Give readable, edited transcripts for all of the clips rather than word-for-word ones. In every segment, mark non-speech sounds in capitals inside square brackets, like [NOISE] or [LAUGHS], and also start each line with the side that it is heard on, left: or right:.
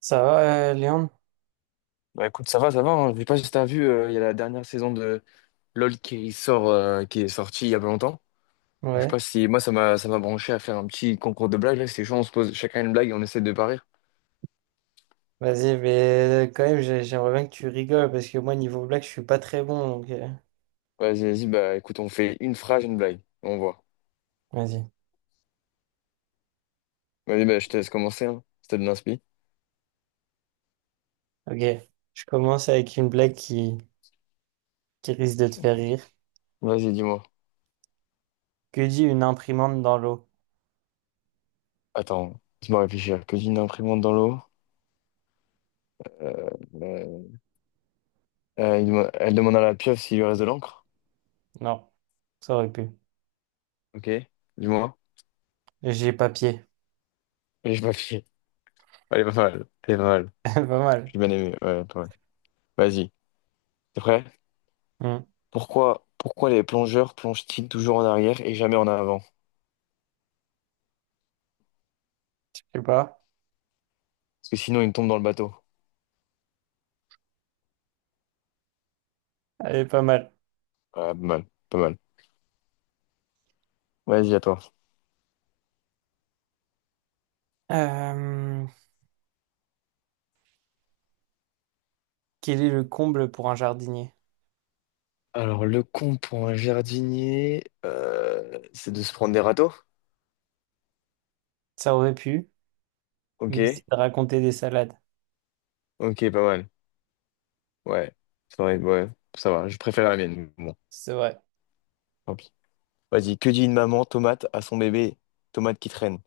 right: Ça va, Léon?
left: Bah écoute, ça va, ça va. Hein. Je sais pas si t'as vu, il y a la dernière saison de LoL qui sort, qui est sortie il y a pas longtemps. Donc, je sais
right: Ouais.
left: pas si moi ça m'a branché à faire un petit concours de blagues là. C'est chaud, on se pose chacun une blague et on essaie de parier.
right: Vas-y, mais quand même, j'aimerais bien que tu rigoles parce que moi, niveau blague, je suis pas très bon. Donc,
left: Vas-y, vas-y. Bah écoute, on fait une phrase, une blague. On voit.
right: vas-y.
left: Vas-y, bah je te laisse commencer. Hein. Je te l'inspi.
right: Ok. Je commence avec une blague qui risque de te faire rire.
left: Vas-y, dis-moi.
right: Que dit une imprimante dans l'eau?
left: Attends, laisse-moi réfléchir. Que dit une imprimante dans l'eau? Euh, euh, elle demande à la pieuvre s'il lui reste de l'encre.
right: Non, ça aurait pu.
left: Ok. Dis-moi.
right: J'ai papier.
left: Et je m'affiche. Elle est pas mal. Elle est pas mal.
right: [LAUGHS] Pas mal.
left: J'ai bien aimé. Ouais, pas mal. Vas-y. T'es prêt?
right: Hmm,
left: Pourquoi, pourquoi les plongeurs plongent-ils toujours en arrière et jamais en avant?
right: je sais pas.
left: Parce que sinon, ils tombent dans le bateau.
right: Elle est pas mal.
left: Ah, pas mal, pas mal. Vas-y, à toi.
right: Euh, quel est le comble pour un jardinier?
left: Alors, le con pour un jardinier, c'est de se prendre des râteaux?
right: Ça aurait pu,
left: Ok,
right: mais c'est de raconter des salades.
left: ok, pas mal. Ouais, ouais, ça va, je préfère la mienne. Bon,
right: C'est vrai.
left: tant pis. Vas-y, que dit une maman tomate à son bébé tomate qui traîne?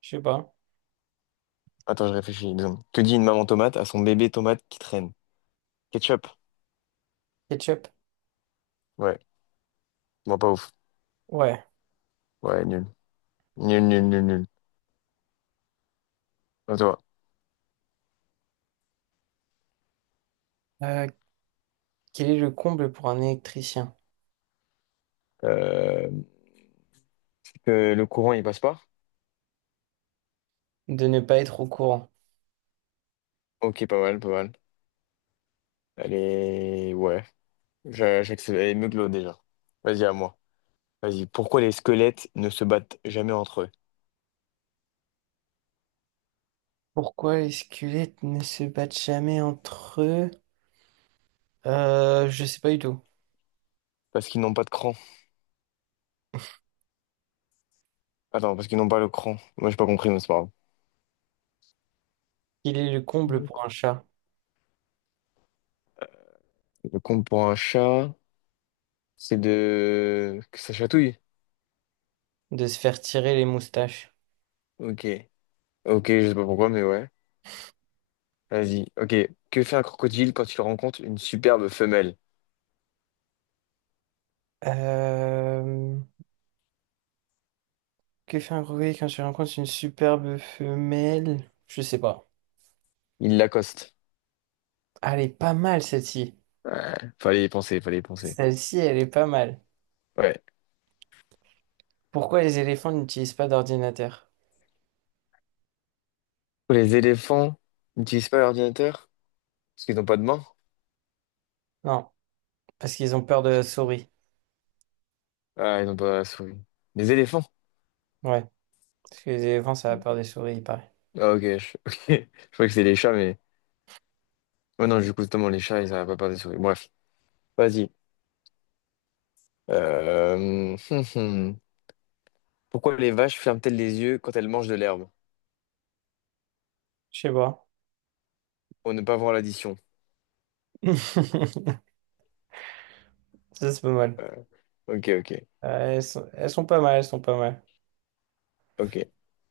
right: Je sais pas.
left: Attends, je réfléchis une seconde. Que dit une maman tomate à son bébé tomate qui traîne? Ketchup?
right: Ketchup?
left: Ouais, moi pas ouf.
right: Ouais.
left: Ouais, nul. Nul, nul, nul, nul. À toi.
right: Euh, quel est le comble pour un électricien?
left: Euh, Que le courant, il passe pas?
right: De ne pas être au courant.
left: Ok, pas mal, pas mal. Allez, ouais, j'accepte. Elle est mieux que l'autre, déjà. Vas-y, à moi. Vas-y, pourquoi les squelettes ne se battent jamais entre eux?
right: Pourquoi les squelettes ne se battent jamais entre eux? Je sais pas du tout.
left: Parce qu'ils n'ont pas de cran. Attends, parce qu'ils n'ont pas le cran. Moi, j'ai pas compris, mais c'est pas grave.
right: Quel est le comble
left: Le
right: pour un
left: cran.
right: chat?
left: Le compte pour un chat, c'est de... Que ça chatouille?
right: De se faire tirer les moustaches.
left: Ok. Ok, je sais pas pourquoi, mais ouais. Vas-y. Ok. Que fait un crocodile quand il rencontre une superbe femelle?
right: Euh, que fait un grenouiller quand tu rencontres une superbe femelle? Je sais pas.
left: Il l'accoste.
right: Ah, elle est pas mal celle-ci.
left: Ouais. Fallait y penser, fallait y penser.
right: Celle-ci, elle est pas mal.
left: Ouais.
right: Pourquoi les éléphants n'utilisent pas d'ordinateur?
left: Les éléphants n'utilisent pas l'ordinateur parce qu'ils n'ont pas de main.
right: Non, parce qu'ils ont peur de la souris.
left: Ah, ils n'ont pas la souris. Les éléphants?
right: Ouais, parce que les éléphants, ça a peur des souris, il paraît.
left: Ah, ok. Je, [LAUGHS] ok. Je crois que c'est les chats, mais. Oh non, du coup, justement, les chats, ils n'arrivent pas à parler de souris. Bref, vas-y. [LAUGHS] Hum. Pourquoi les vaches ferment-elles les yeux quand elles mangent de l'herbe?
right: Je sais pas.
left: Pour ne pas voir l'addition.
right: [LAUGHS] Ça, c'est pas mal.
left: Euh, Ok, ok,
right: Elles sont pas mal, elles sont pas mal.
left: ok.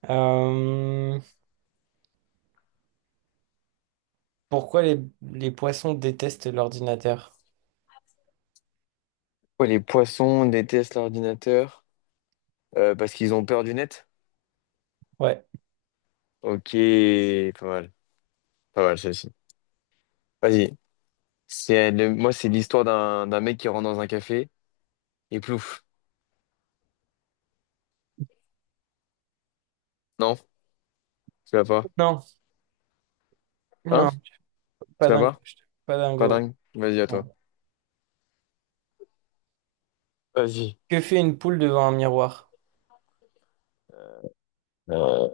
right: Euh, pourquoi les poissons détestent l'ordinateur?
left: Pourquoi les poissons détestent l'ordinateur? Parce qu'ils ont peur du net?
right: Ouais.
left: Ok, pas mal. Pas mal, celle-ci. Vas-y. Moi, c'est l'histoire d'un mec qui rentre dans un café. Et plouf. Non, tu l'as pas.
right: Non,
left: Hein?
right: non,
left: Tu
right: pas
left: l'as
right: dingo.
left: pas?
right: Pas
left: Pas
right: dingo.
left: dingue. Vas-y, à toi.
right: Bon.
left: Vas-y.
right: Que fait une poule devant un miroir?
left: Euh,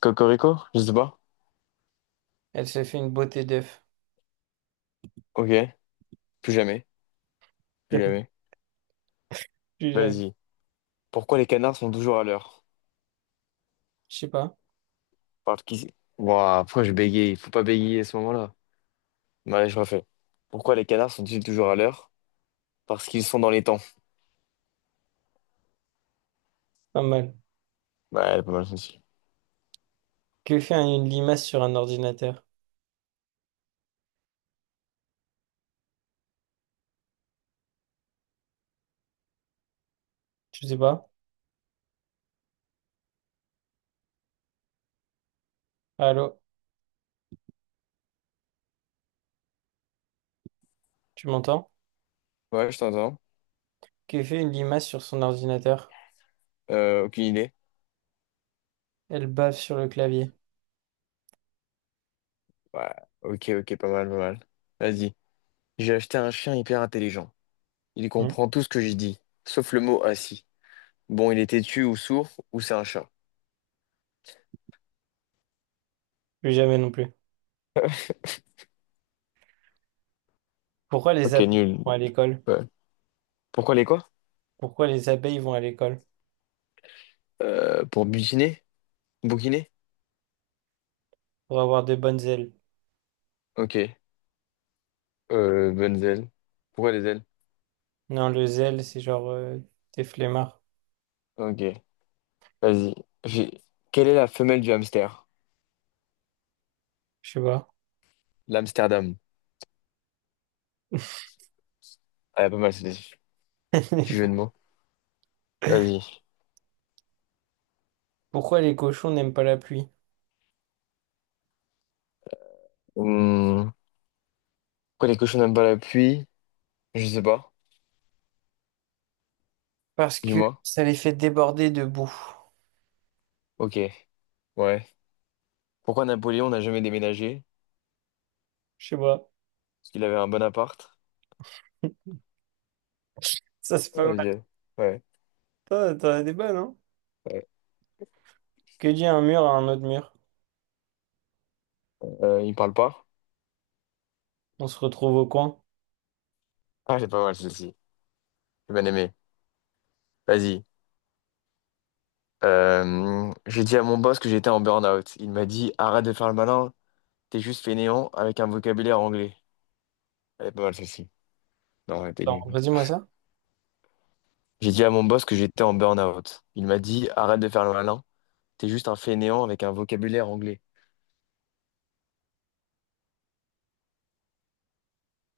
left: Cocorico? Je sais pas.
right: Elle se fait une beauté d'œuf.
left: Ok. Plus jamais.
right: [LAUGHS]
left: Plus
right: Jamais,
left: jamais.
right: plus jamais.
left: Vas-y. Pourquoi les canards sont toujours à l'heure?
right: Je sais pas.
left: Parce qu'ils... Ouah, pourquoi je bégaye? Il faut pas bégayer à ce moment-là. Bah, allez, je refais. Pourquoi les canards sont-ils toujours à l'heure? Parce qu'ils sont dans les temps.
right: Pas mal.
left: Ouais, elle est pas mal celle-ci.
right: Que fait une limace sur un ordinateur? Je sais pas. Allô? Tu m'entends?
left: Ouais, je t'entends.
right: Que fait une limace sur son ordinateur?
left: Aucune idée.
right: Elle bave sur le clavier.
left: Ouais. Ok, ok, pas mal, pas mal. Vas-y. J'ai acheté un chien hyper intelligent. Il
right: Hein.
left: comprend tout ce que j'ai dit, sauf le mot assis. Bon, il est têtu ou sourd, ou c'est un chat.
right: Plus jamais non plus. Pourquoi les
left: Ok,
right: appels
left: nul.
right: sont à l'école?
left: Ouais. Pourquoi les quoi?
right: Pourquoi les abeilles vont à l'école?
left: Pour butiner? Bouquiner?
right: Pour avoir de bonnes ailes.
left: Ok. Bonnes ailes. Pourquoi les ailes?
right: Non, le zèle, c'est genre t'es flemmard.
left: Ok, vas-y. J'ai- Quelle est la femelle du hamster?
right: Je sais pas.
left: L'Amsterdam. Ah, pas mal, c'est des petits jeux de
right: [LAUGHS]
left: mots. Vas-y.
right: Pourquoi les cochons n'aiment pas la pluie?
left: Hmm. Pourquoi les cochons n'aiment pas la pluie? Je sais pas.
right: Parce que
left: Dis-moi.
right: ça les fait déborder de boue.
left: Ok, ouais. Pourquoi Napoléon n'a jamais déménagé?
right: Je sais pas.
left: Parce qu'il avait un bon appart.
right: Ça, c'est pas mal.
left: Vas-y. Ouais.
right: T'en as des bonnes, hein?
left: Ouais.
right: Que dit un mur à un autre mur?
left: Il parle pas?
right: On se retrouve au coin.
left: Ah, c'est pas mal, celle-ci. J'ai bien aimé. Vas-y. J'ai dit à mon boss que j'étais en burn-out. Il m'a dit, arrête de faire le malin, t'es juste fainéant avec un vocabulaire anglais. Elle est pas mal celle-ci. Non, elle était
right: Non,
left: nulle.
right: redis-moi ça.
left: J'ai dit à mon boss que j'étais en burn-out. Il m'a dit, arrête de faire le malin, t'es juste un fainéant avec un vocabulaire anglais.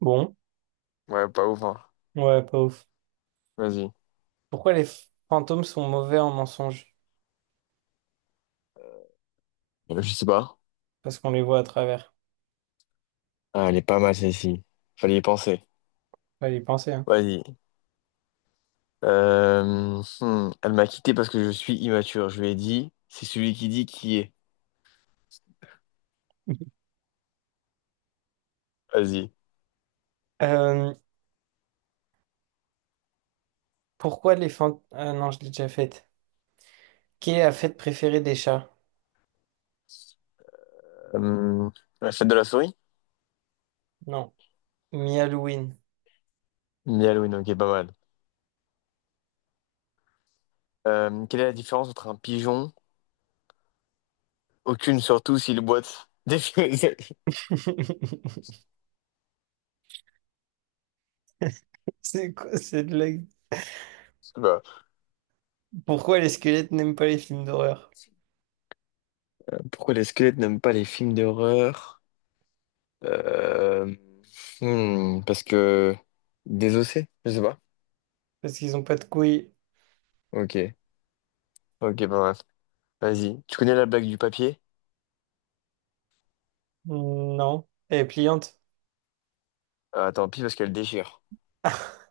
right: Bon,
left: Ouais, pas ouf, hein.
right: ouais, pas ouf.
left: Vas-y.
right: Pourquoi les fantômes sont mauvais en mensonge?
left: Je sais pas.
right: Parce qu'on les voit à travers.
left: Ah, elle est pas mal celle-ci. Fallait y penser.
right: Fallait y penser, hein.
left: Vas-y. Elle m'a quitté parce que je suis immature. Je lui ai dit, c'est celui qui dit qui est.
right: [LAUGHS]
left: Vas-y.
right: Euh, pourquoi les fantômes... Ah non, je l'ai déjà faite. Quelle est la fête préférée des chats?
left: Euh, La fête de la souris?
right: Non. Mi-Halloween.
left: Halloween, ok, pas mal. Quelle est la différence entre un pigeon? Aucune, surtout s'il boite. [LAUGHS] Je sais
right: [LAUGHS] C'est quoi cette blague?
left: pas.
right: Pourquoi les squelettes n'aiment pas les films d'horreur?
left: Pourquoi les squelettes n'aiment pas les films d'horreur? Euh, hmm, parce que désossé, je sais pas.
right: Parce qu'ils ont pas de couilles.
left: Ok, ok, pas mal. Vas-y. Tu connais la blague du papier?
right: Non. Elle est pliante.
left: Ah, tant pis parce qu'elle déchire.
right: [LAUGHS]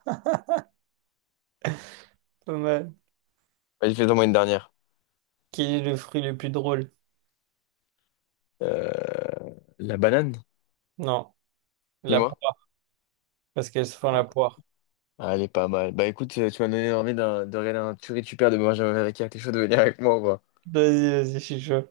right: Pas mal.
left: Vas-y, fais-en moi une dernière.
right: Quel est le fruit le plus drôle?
left: Euh, La banane,
right: Non. La
left: dis-moi.
right: poire. Parce qu'elle se font la poire.
left: Ah, elle est pas mal. Bah écoute, tu m'as donné envie de regarder un tuerie tu perds de Benjamin Villac. T'es chaud de venir avec moi ou pas?
right: Vas-y, vas-y, je suis chaud.